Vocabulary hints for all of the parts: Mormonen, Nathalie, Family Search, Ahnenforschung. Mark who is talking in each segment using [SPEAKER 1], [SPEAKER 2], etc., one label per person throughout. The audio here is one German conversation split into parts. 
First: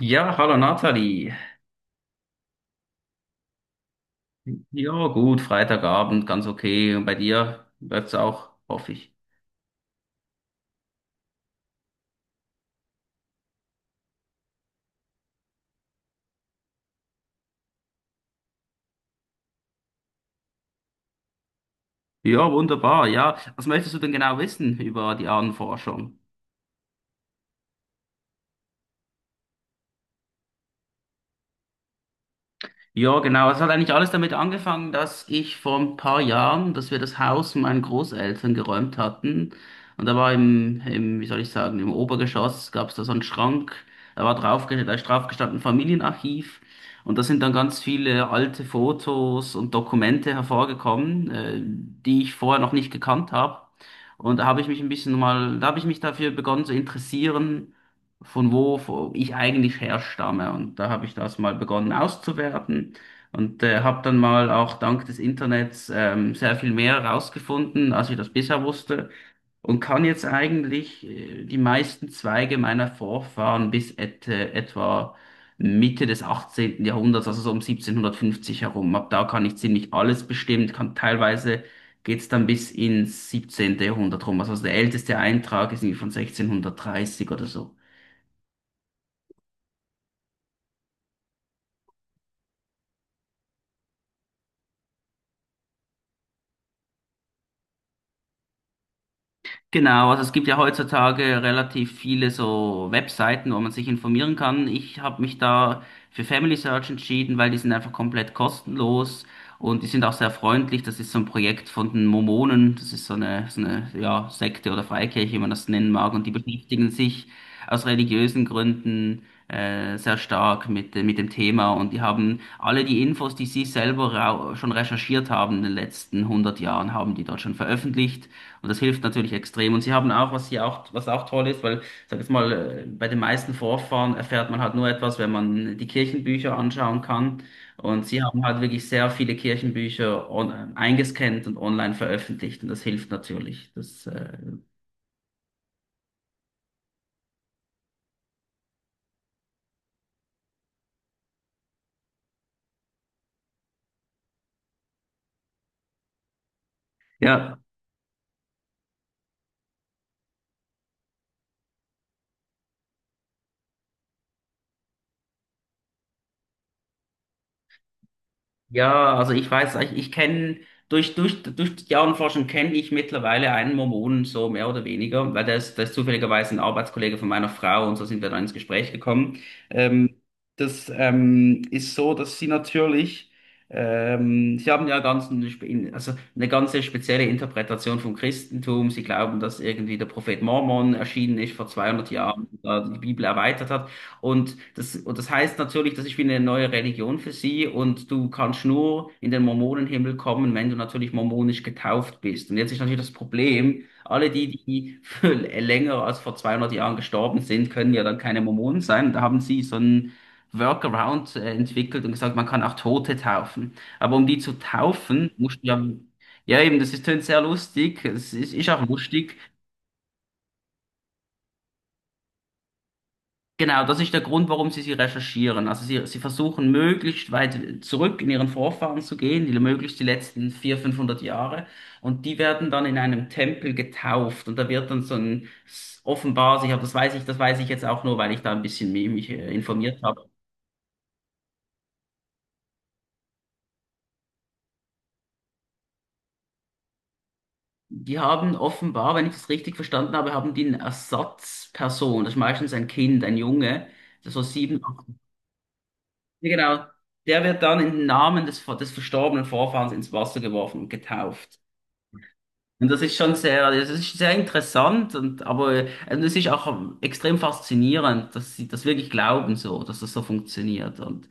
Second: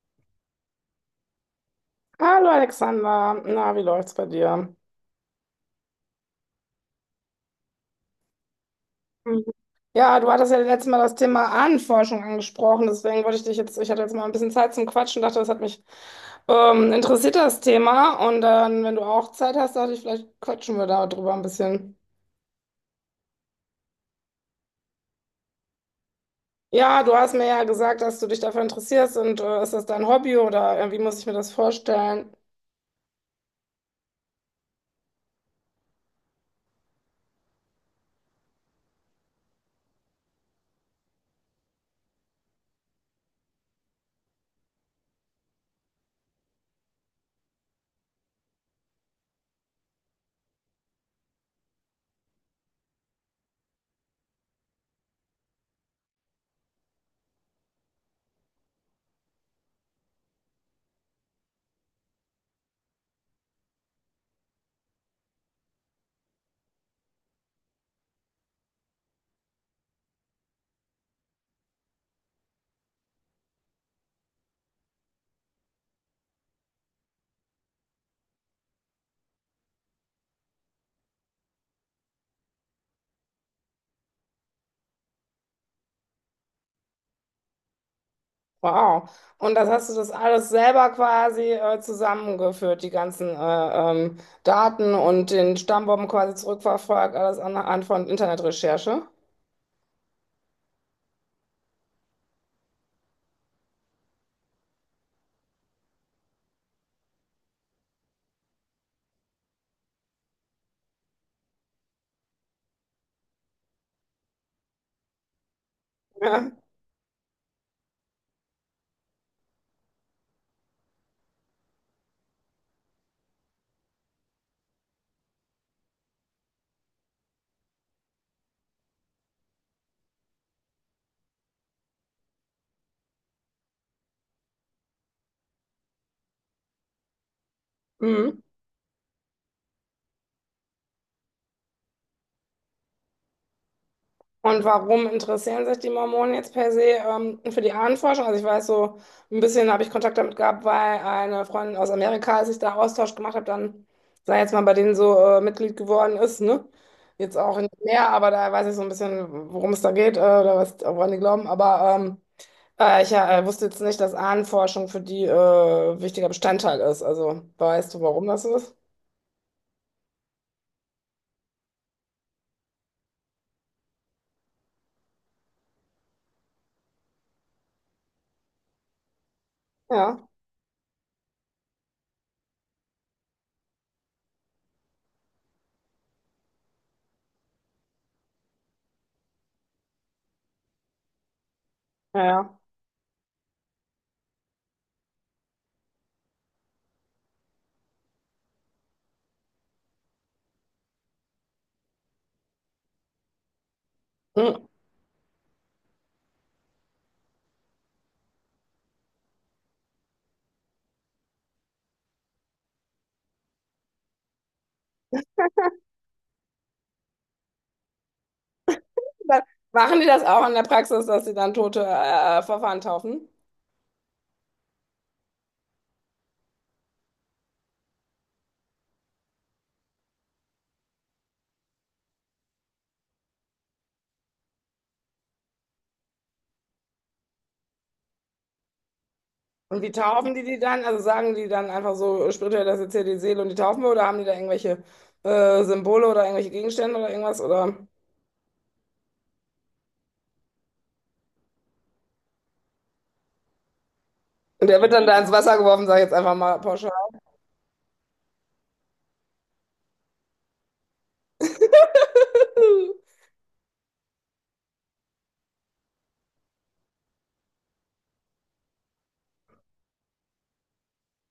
[SPEAKER 1] Ja, hallo Nathalie.
[SPEAKER 2] Hallo Alexander, na, wie läuft's bei dir?
[SPEAKER 1] Ja, gut, Freitagabend, ganz okay. Und bei dir läuft's auch, hoffe ich.
[SPEAKER 2] Mhm. Ja, du hattest ja letztes Mal das Thema Ahnenforschung angesprochen, deswegen wollte ich dich jetzt, ich hatte jetzt mal ein bisschen Zeit zum Quatschen, dachte, das hat mich interessiert, das Thema. Und dann, wenn du auch Zeit hast, dachte ich, vielleicht quatschen wir da drüber ein bisschen.
[SPEAKER 1] Ja, wunderbar. Ja, was möchtest du denn genau wissen über die Ahnenforschung?
[SPEAKER 2] Ja, du hast mir ja gesagt, dass du dich dafür interessierst und ist das dein Hobby oder wie muss ich mir das vorstellen?
[SPEAKER 1] Ja, genau. Es hat eigentlich alles damit angefangen, dass ich vor ein paar Jahren, dass wir das Haus meinen Großeltern geräumt hatten. Und da war wie soll ich sagen, im Obergeschoss gab es da so einen Schrank. Da ist drauf gestanden Familienarchiv. Und da sind dann ganz viele alte Fotos und Dokumente hervorgekommen, die ich vorher noch nicht gekannt habe. Da habe ich mich dafür begonnen zu interessieren, von wo ich eigentlich herstamme. Und da habe ich das mal begonnen auszuwerten und habe dann mal auch dank des Internets sehr viel mehr herausgefunden, als ich das bisher wusste. Und kann jetzt eigentlich die meisten Zweige meiner Vorfahren bis etwa Mitte des 18. Jahrhunderts, also so um 1750 herum. Ab da kann ich ziemlich alles bestimmen, kann teilweise geht's dann bis ins 17. Jahrhundert rum. Also der älteste Eintrag ist irgendwie von 1630 oder so.
[SPEAKER 2] Wow. Und das hast du das alles selber quasi zusammengeführt, die ganzen Daten und den Stammbaum quasi zurückverfolgt, alles anhand von Internetrecherche?
[SPEAKER 1] Genau, also es gibt ja heutzutage relativ viele so Webseiten, wo man sich informieren kann. Ich habe mich da für Family Search entschieden, weil die sind einfach komplett kostenlos und die sind auch sehr freundlich. Das ist so ein Projekt von den Mormonen. Das ist so eine, so eine, ja, Sekte oder Freikirche, wie man das nennen mag. Und die
[SPEAKER 2] Ja.
[SPEAKER 1] beschäftigen sich aus religiösen Gründen sehr stark mit dem Thema. Und die haben alle die Infos, die sie selber schon recherchiert haben in den letzten 100 Jahren, haben die dort schon veröffentlicht. Und das hilft natürlich extrem. Und sie haben auch, was was auch toll ist, weil, ich sag jetzt mal, bei den meisten Vorfahren erfährt man halt nur etwas, wenn man die Kirchenbücher anschauen kann. Und sie
[SPEAKER 2] Mhm.
[SPEAKER 1] haben halt wirklich sehr viele Kirchenbücher eingescannt und online veröffentlicht. Und das hilft natürlich.
[SPEAKER 2] Und warum interessieren sich die Mormonen jetzt per se für die Ahnenforschung? Also ich weiß so, ein bisschen habe ich Kontakt damit gehabt, weil eine Freundin aus Amerika, als ich da Austausch gemacht habe, dann, sei jetzt mal, bei denen so Mitglied geworden ist, ne? Jetzt
[SPEAKER 1] Ja,
[SPEAKER 2] auch nicht mehr, aber da weiß ich so ein bisschen, worum es da geht oder was, woran die glauben. Aber ich wusste jetzt nicht, dass Ahnenforschung für die wichtiger Bestandteil ist. Also weißt du, warum das so ist?
[SPEAKER 1] Ja, also ich kenne durch die Jahrenforschung kenne ich mittlerweile einen Mormonen so mehr oder weniger, weil der ist zufälligerweise ein Arbeitskollege von meiner Frau und so sind wir dann ins Gespräch gekommen.
[SPEAKER 2] Ja,
[SPEAKER 1] Ähm, das ist so, dass sie natürlich, sie haben ja ganz, eine also eine ganze spezielle Interpretation vom Christentum. Sie glauben, dass irgendwie der Prophet Mormon erschienen ist vor 200, mhm, Jahren,
[SPEAKER 2] ja,
[SPEAKER 1] da die Bibel erweitert hat. Und das heißt natürlich, das ist wie eine neue Religion für sie, und du kannst nur in den Mormonenhimmel kommen, wenn du natürlich mormonisch getauft bist. Und jetzt ist natürlich das Problem,
[SPEAKER 2] ja.
[SPEAKER 1] die für länger als vor 200 Jahren gestorben sind, können ja dann keine Mormonen sein. Da haben sie so einen Workaround entwickelt und gesagt, man kann auch Tote taufen. Aber um die zu taufen, musst du ja, ja eben, das ist tönt sehr lustig, ist auch lustig.
[SPEAKER 2] Dann machen die das auch in der Praxis, dass sie dann tote Verfahren taufen?
[SPEAKER 1] Genau, das ist der Grund, warum sie recherchieren. Also sie versuchen möglichst weit zurück in ihren Vorfahren zu gehen, möglichst die letzten 400, 500 Jahre. Und die werden dann in einem Tempel getauft. Und da wird dann so ein, offenbar, ich habe, das weiß ich jetzt auch nur, weil ich da ein bisschen mi- mich
[SPEAKER 2] Und wie
[SPEAKER 1] informiert habe.
[SPEAKER 2] taufen die die dann? Also sagen die dann einfach so spirituell, das ist jetzt hier die Seele und die taufen wir? Oder haben die da irgendwelche Symbole oder irgendwelche Gegenstände oder irgendwas? Oder?
[SPEAKER 1] Die haben offenbar, wenn ich das richtig verstanden habe, haben die eine Ersatzperson. Das ist meistens ein Kind, ein Junge, das so
[SPEAKER 2] Und der
[SPEAKER 1] sieben,
[SPEAKER 2] wird
[SPEAKER 1] acht.
[SPEAKER 2] dann da ins Wasser geworfen, sage ich jetzt einfach
[SPEAKER 1] Ja,
[SPEAKER 2] mal
[SPEAKER 1] genau.
[SPEAKER 2] pauschal.
[SPEAKER 1] Der wird dann im Namen des verstorbenen Vorfahrens ins Wasser geworfen und getauft. Und das ist schon sehr, das ist sehr interessant, und aber und es ist auch extrem faszinierend, dass sie das wirklich glauben so, dass das so funktioniert. Und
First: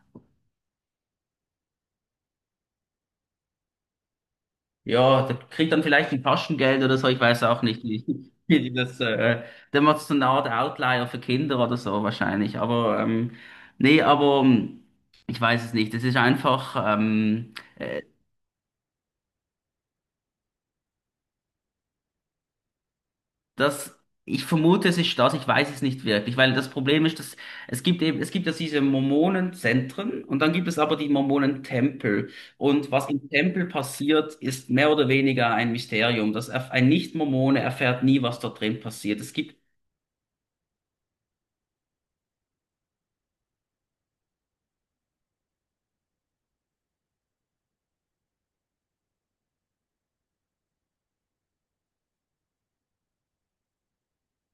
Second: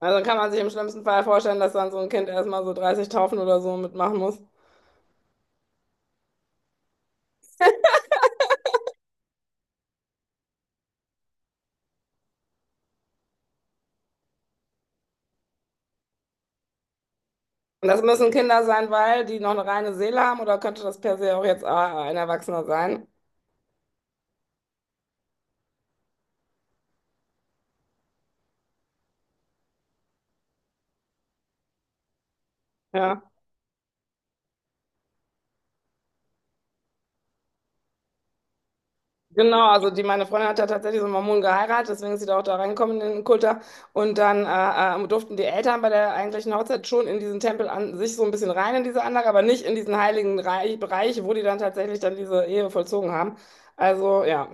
[SPEAKER 2] Also kann man sich im schlimmsten Fall vorstellen, dass dann so ein Kind erstmal so 30 Taufen oder so mitmachen muss.
[SPEAKER 1] ja, da kriegt dann vielleicht ein Taschengeld oder so, ich weiß auch nicht, wie, wie die das der macht so eine Art Outlier für Kinder oder so wahrscheinlich. Aber nee, aber ich weiß es nicht. Es ist einfach
[SPEAKER 2] Und
[SPEAKER 1] äh,
[SPEAKER 2] das müssen Kinder sein, weil die noch eine reine Seele haben oder könnte das per se auch jetzt ein Erwachsener sein?
[SPEAKER 1] Das, ich vermute, es ist das, ich weiß es nicht wirklich, weil das Problem ist, dass es gibt ja diese Mormonenzentren und dann gibt es aber die Mormonentempel. Und was im
[SPEAKER 2] Ja.
[SPEAKER 1] Tempel passiert, ist mehr oder weniger ein Mysterium. Das ein Nicht-Mormone erfährt nie, was dort drin passiert. Es gibt.
[SPEAKER 2] Genau, also die, meine Freundin hat ja tatsächlich so einen Mormonen geheiratet, deswegen ist sie da auch da reingekommen in den Kult da. Und dann durften die Eltern bei der eigentlichen Hochzeit schon in diesen Tempel an sich so ein bisschen rein in diese Anlage, aber nicht in diesen heiligen Reich, Bereich, wo die dann tatsächlich dann diese Ehe vollzogen haben. Also ja.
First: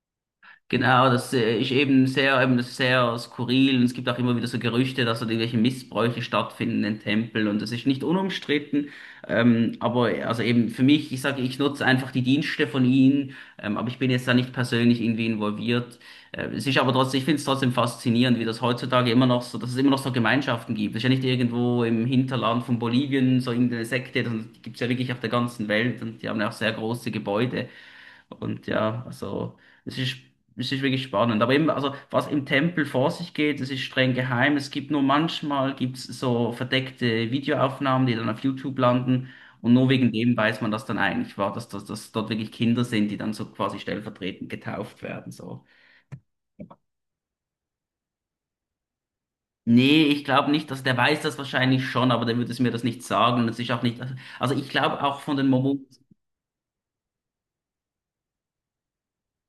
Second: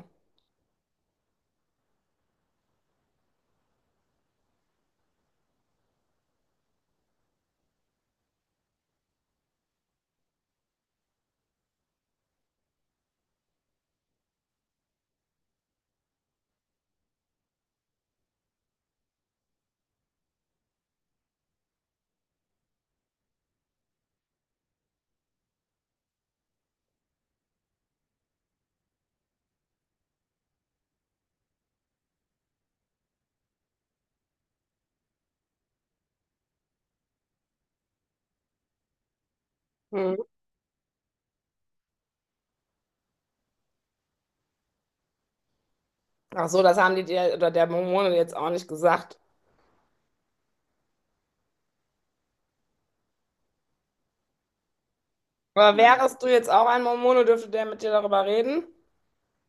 [SPEAKER 1] Genau, das ist eben das ist sehr skurril. Und es gibt auch immer wieder so Gerüchte, dass dort irgendwelche Missbräuche stattfinden in Tempeln und das ist nicht unumstritten. Aber also eben für mich, ich sage, ich nutze einfach die Dienste von ihnen, aber ich bin jetzt da nicht persönlich irgendwie involviert. Es ist aber trotzdem, ich finde es trotzdem faszinierend, wie das heutzutage immer noch so, dass es immer noch so Gemeinschaften gibt. Das ist ja nicht irgendwo im Hinterland von Bolivien so irgendeine Sekte, sondern die gibt es ja wirklich auf der ganzen Welt und die haben ja auch sehr große Gebäude. Und ja, also es ist, es ist wirklich spannend. Aber eben, also was im Tempel vor sich geht, es ist streng geheim. Es gibt nur manchmal gibt's so verdeckte Videoaufnahmen, die dann auf YouTube landen. Und nur wegen
[SPEAKER 2] Hm.
[SPEAKER 1] dem weiß man, dass dann eigentlich war, dass, dass, dass dort wirklich Kinder sind, die dann so quasi stellvertretend getauft werden. So.
[SPEAKER 2] Ach so, das haben die dir oder der Mormone jetzt auch nicht gesagt.
[SPEAKER 1] Nee, ich glaube nicht, dass der weiß, das wahrscheinlich schon, aber der würde es mir das nicht sagen. Das ist auch nicht, also ich glaube auch von den
[SPEAKER 2] Aber
[SPEAKER 1] Mormonen.
[SPEAKER 2] wärest du jetzt auch ein Mormone, dürfte der mit dir darüber reden?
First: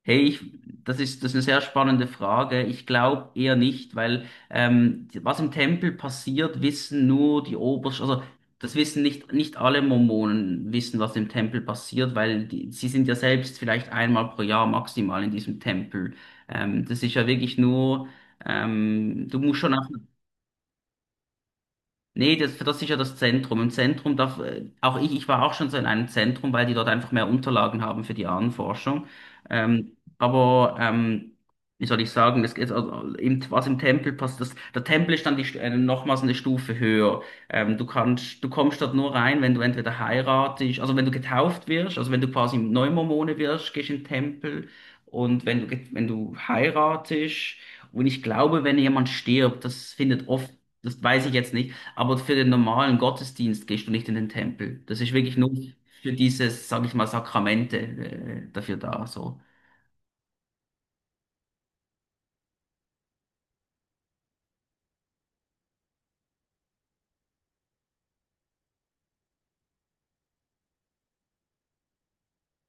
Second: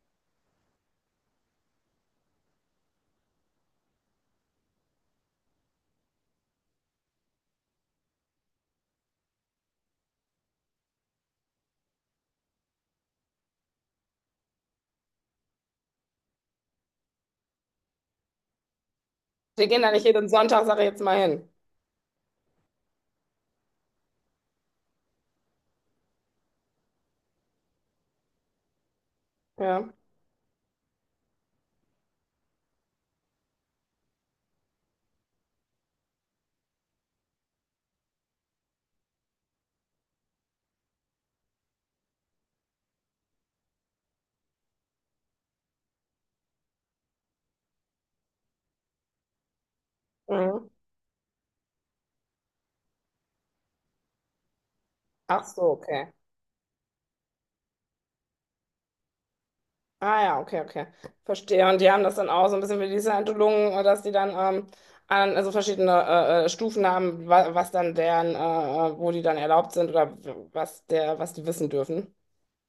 [SPEAKER 1] Hey, das ist eine sehr spannende Frage. Ich glaube eher nicht, weil was im Tempel passiert, wissen nur die Obersten, also das wissen nicht, nicht alle Mormonen wissen, was im Tempel passiert, weil sie sind ja selbst vielleicht einmal pro Jahr maximal in diesem Tempel. Das ist ja wirklich nur, du musst
[SPEAKER 2] Wir
[SPEAKER 1] schon
[SPEAKER 2] gehen
[SPEAKER 1] auch.
[SPEAKER 2] da nicht jeden Sonntag, sage ich jetzt mal hin.
[SPEAKER 1] Nee, das ist ja das Zentrum. Im Zentrum darf, auch ich war auch schon so in einem Zentrum, weil die dort einfach mehr Unterlagen haben für die Ahnenforschung.
[SPEAKER 2] Ja.
[SPEAKER 1] Ähm, aber, ähm, wie soll ich sagen, also, was im Tempel passt, der Tempel ist dann die, nochmals eine Stufe höher. Du kannst, du kommst dort nur rein, wenn du entweder heiratest, also wenn du getauft wirst, also wenn du quasi Neumormone wirst, gehst in den Tempel. Und wenn du, wenn du heiratest, und ich glaube, wenn jemand stirbt, das findet oft,
[SPEAKER 2] Mhm.
[SPEAKER 1] das weiß ich jetzt nicht, aber für den normalen Gottesdienst gehst du nicht in den Tempel. Das ist wirklich
[SPEAKER 2] Ach
[SPEAKER 1] nur
[SPEAKER 2] so,
[SPEAKER 1] für
[SPEAKER 2] okay.
[SPEAKER 1] dieses, sage ich mal, Sakramente, dafür da. So.
[SPEAKER 2] Ah ja, okay, okay. Verstehe. Und die haben das dann auch so ein bisschen wie die Scientologen, dass die dann an, also verschiedene Stufen haben, wa was dann deren, wo die dann erlaubt sind oder w- was der, was die wissen dürfen.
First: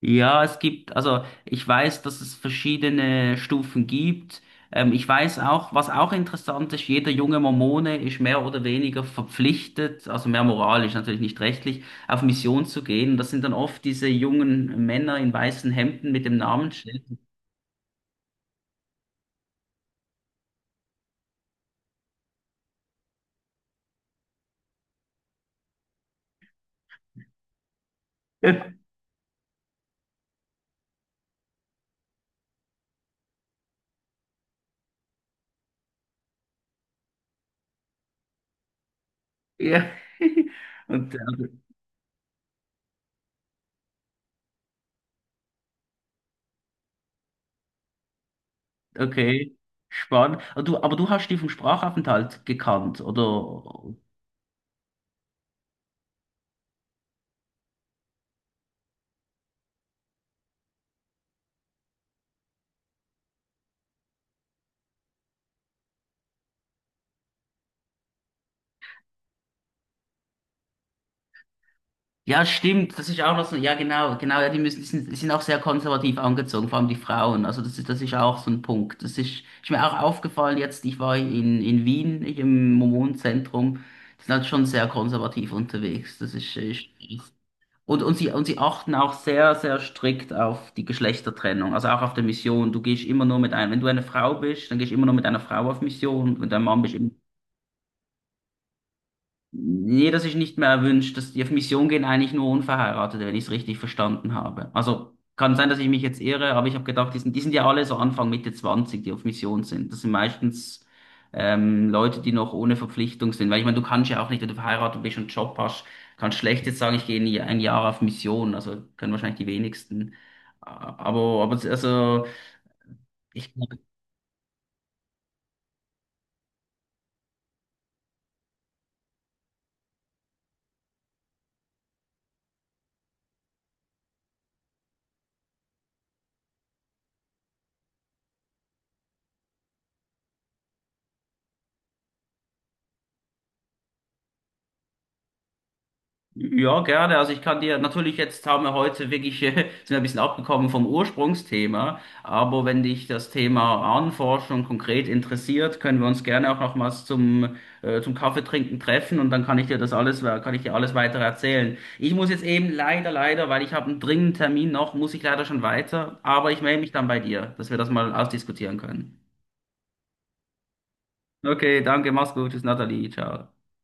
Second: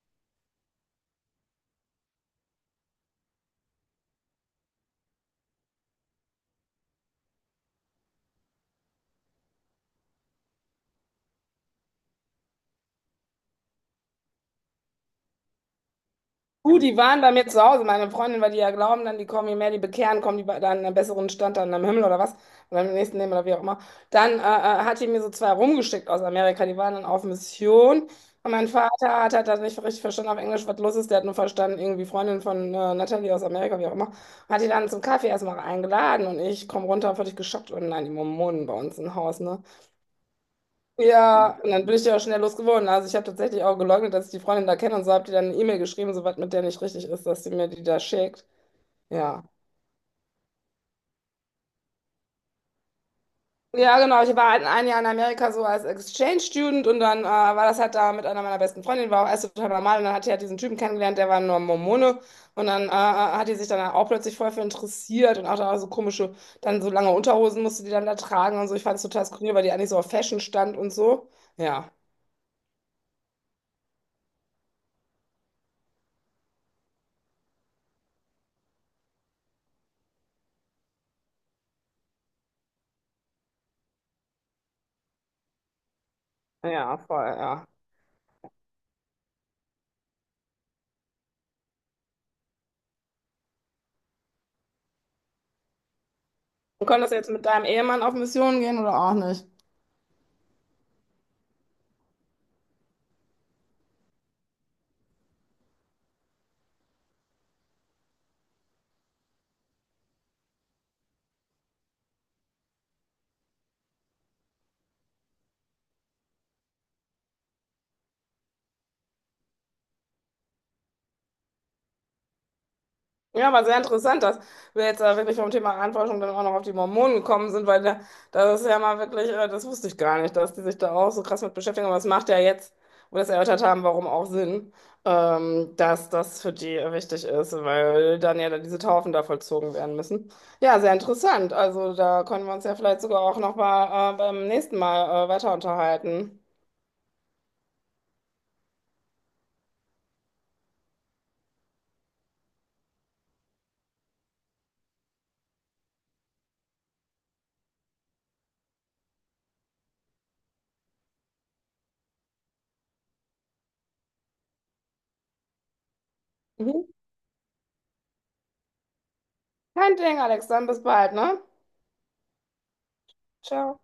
[SPEAKER 1] Ja, es gibt, also ich weiß, dass es verschiedene Stufen gibt. Ich weiß auch, was auch interessant ist, jeder junge Mormone ist mehr oder weniger verpflichtet, also mehr moralisch, natürlich nicht rechtlich, auf Mission zu gehen. Das sind dann oft diese jungen Männer in weißen Hemden mit dem
[SPEAKER 2] Du, die
[SPEAKER 1] Namensschild.
[SPEAKER 2] waren bei mir zu Hause, meine Freundin, weil die ja glauben, dann die kommen, je mehr die bekehren, kommen die bei- dann in einen besseren Stand dann am Himmel oder was, oder im nächsten Leben oder wie auch immer. Dann hat die mir so zwei rumgeschickt aus Amerika, die waren dann auf Mission. Und mein Vater hat halt das nicht richtig verstanden auf Englisch, was los ist. Der hat nur verstanden, irgendwie Freundin von Natalie aus Amerika, wie auch immer. Hat die dann zum Kaffee erstmal eingeladen und ich komme runter, völlig geschockt. Und nein, die Mormonen bei uns im Haus, ne?
[SPEAKER 1] Ja. Und äh,
[SPEAKER 2] Ja, und dann bin ich die auch schnell losgeworden. Also ich habe tatsächlich auch geleugnet, dass ich die Freundin da kenne und so, habe die dann eine E-Mail geschrieben, so was mit der nicht richtig ist, dass sie mir die da schickt. Ja.
[SPEAKER 1] Okay, spannend. Aber du hast die vom Sprachaufenthalt gekannt, oder?
[SPEAKER 2] Ja, genau. Ich war halt ein Jahr in Amerika so als Exchange Student und dann war das halt da mit einer meiner besten Freundinnen, war auch erst total normal und dann hat die halt diesen Typen kennengelernt, der war nur Mormone und dann hat die sich dann auch plötzlich voll für interessiert und auch da so komische, dann so lange Unterhosen musste die dann da tragen und so. Ich fand es total skurril, weil die eigentlich so auf Fashion stand und so. Ja,
[SPEAKER 1] Ja, stimmt, das ist auch noch so, ja genau, genau, ja, die sind auch sehr konservativ angezogen, vor allem die Frauen, also das ist auch so ein Punkt. Ist mir auch aufgefallen jetzt, ich war in Wien, ich im Mormonenzentrum, die sind halt schon sehr konservativ unterwegs, das ist, ist
[SPEAKER 2] ja, voll, ja.
[SPEAKER 1] Und sie achten auch sehr, sehr strikt auf die Geschlechtertrennung, also auch auf der Mission. Du gehst immer nur mit einem, wenn du eine Frau bist, dann gehst du immer nur mit einer Frau auf Mission. Wenn du ein Mann
[SPEAKER 2] Du
[SPEAKER 1] bist.
[SPEAKER 2] könntest jetzt mit deinem Ehemann auf Mission gehen oder auch nicht.
[SPEAKER 1] Nee, das ist nicht mehr erwünscht. Die auf Mission gehen eigentlich nur Unverheiratete, wenn ich es richtig verstanden habe. Also kann sein, dass ich mich jetzt irre, aber ich habe gedacht, die sind ja alle so Anfang Mitte 20, die auf Mission sind. Das sind meistens Leute, die noch ohne Verpflichtung sind. Weil ich meine, du kannst ja auch nicht, wenn du verheiratet bist und einen Job hast, kannst schlecht jetzt sagen, ich gehe ein Jahr, ein Jahr auf Mission. Also können wahrscheinlich die wenigsten. Aber also
[SPEAKER 2] Ja,
[SPEAKER 1] ich.
[SPEAKER 2] aber sehr interessant, dass wir jetzt da wirklich vom Thema Ahnenforschung dann auch noch auf die Mormonen gekommen sind, weil da, das ist ja mal wirklich, das wusste ich gar nicht, dass die sich da auch so krass mit beschäftigen. Aber es macht ja jetzt, wo wir das erörtert haben, warum auch Sinn, dass das für die wichtig ist, weil dann ja dann diese Taufen da vollzogen werden müssen. Ja, sehr interessant. Also da können wir uns ja vielleicht sogar auch noch mal beim nächsten Mal weiter unterhalten.
[SPEAKER 1] Ja, gerne. Also ich kann dir natürlich jetzt, haben wir heute wirklich sind wir ein bisschen abgekommen vom Ursprungsthema, aber wenn dich das Thema Ahnenforschung konkret interessiert, können wir uns gerne auch nochmals zum zum Kaffeetrinken treffen und dann kann ich dir alles weiter erzählen. Ich muss jetzt eben leider, weil ich habe einen dringenden Termin noch, muss ich leider schon weiter, aber ich melde
[SPEAKER 2] Mhm.
[SPEAKER 1] mich dann bei dir, dass wir das mal ausdiskutieren können.
[SPEAKER 2] Kein Ding, Alex, dann bis bald, ne?
[SPEAKER 1] Okay, danke, mach's gut, tschüss, Nathalie, ciao.
[SPEAKER 2] Ciao.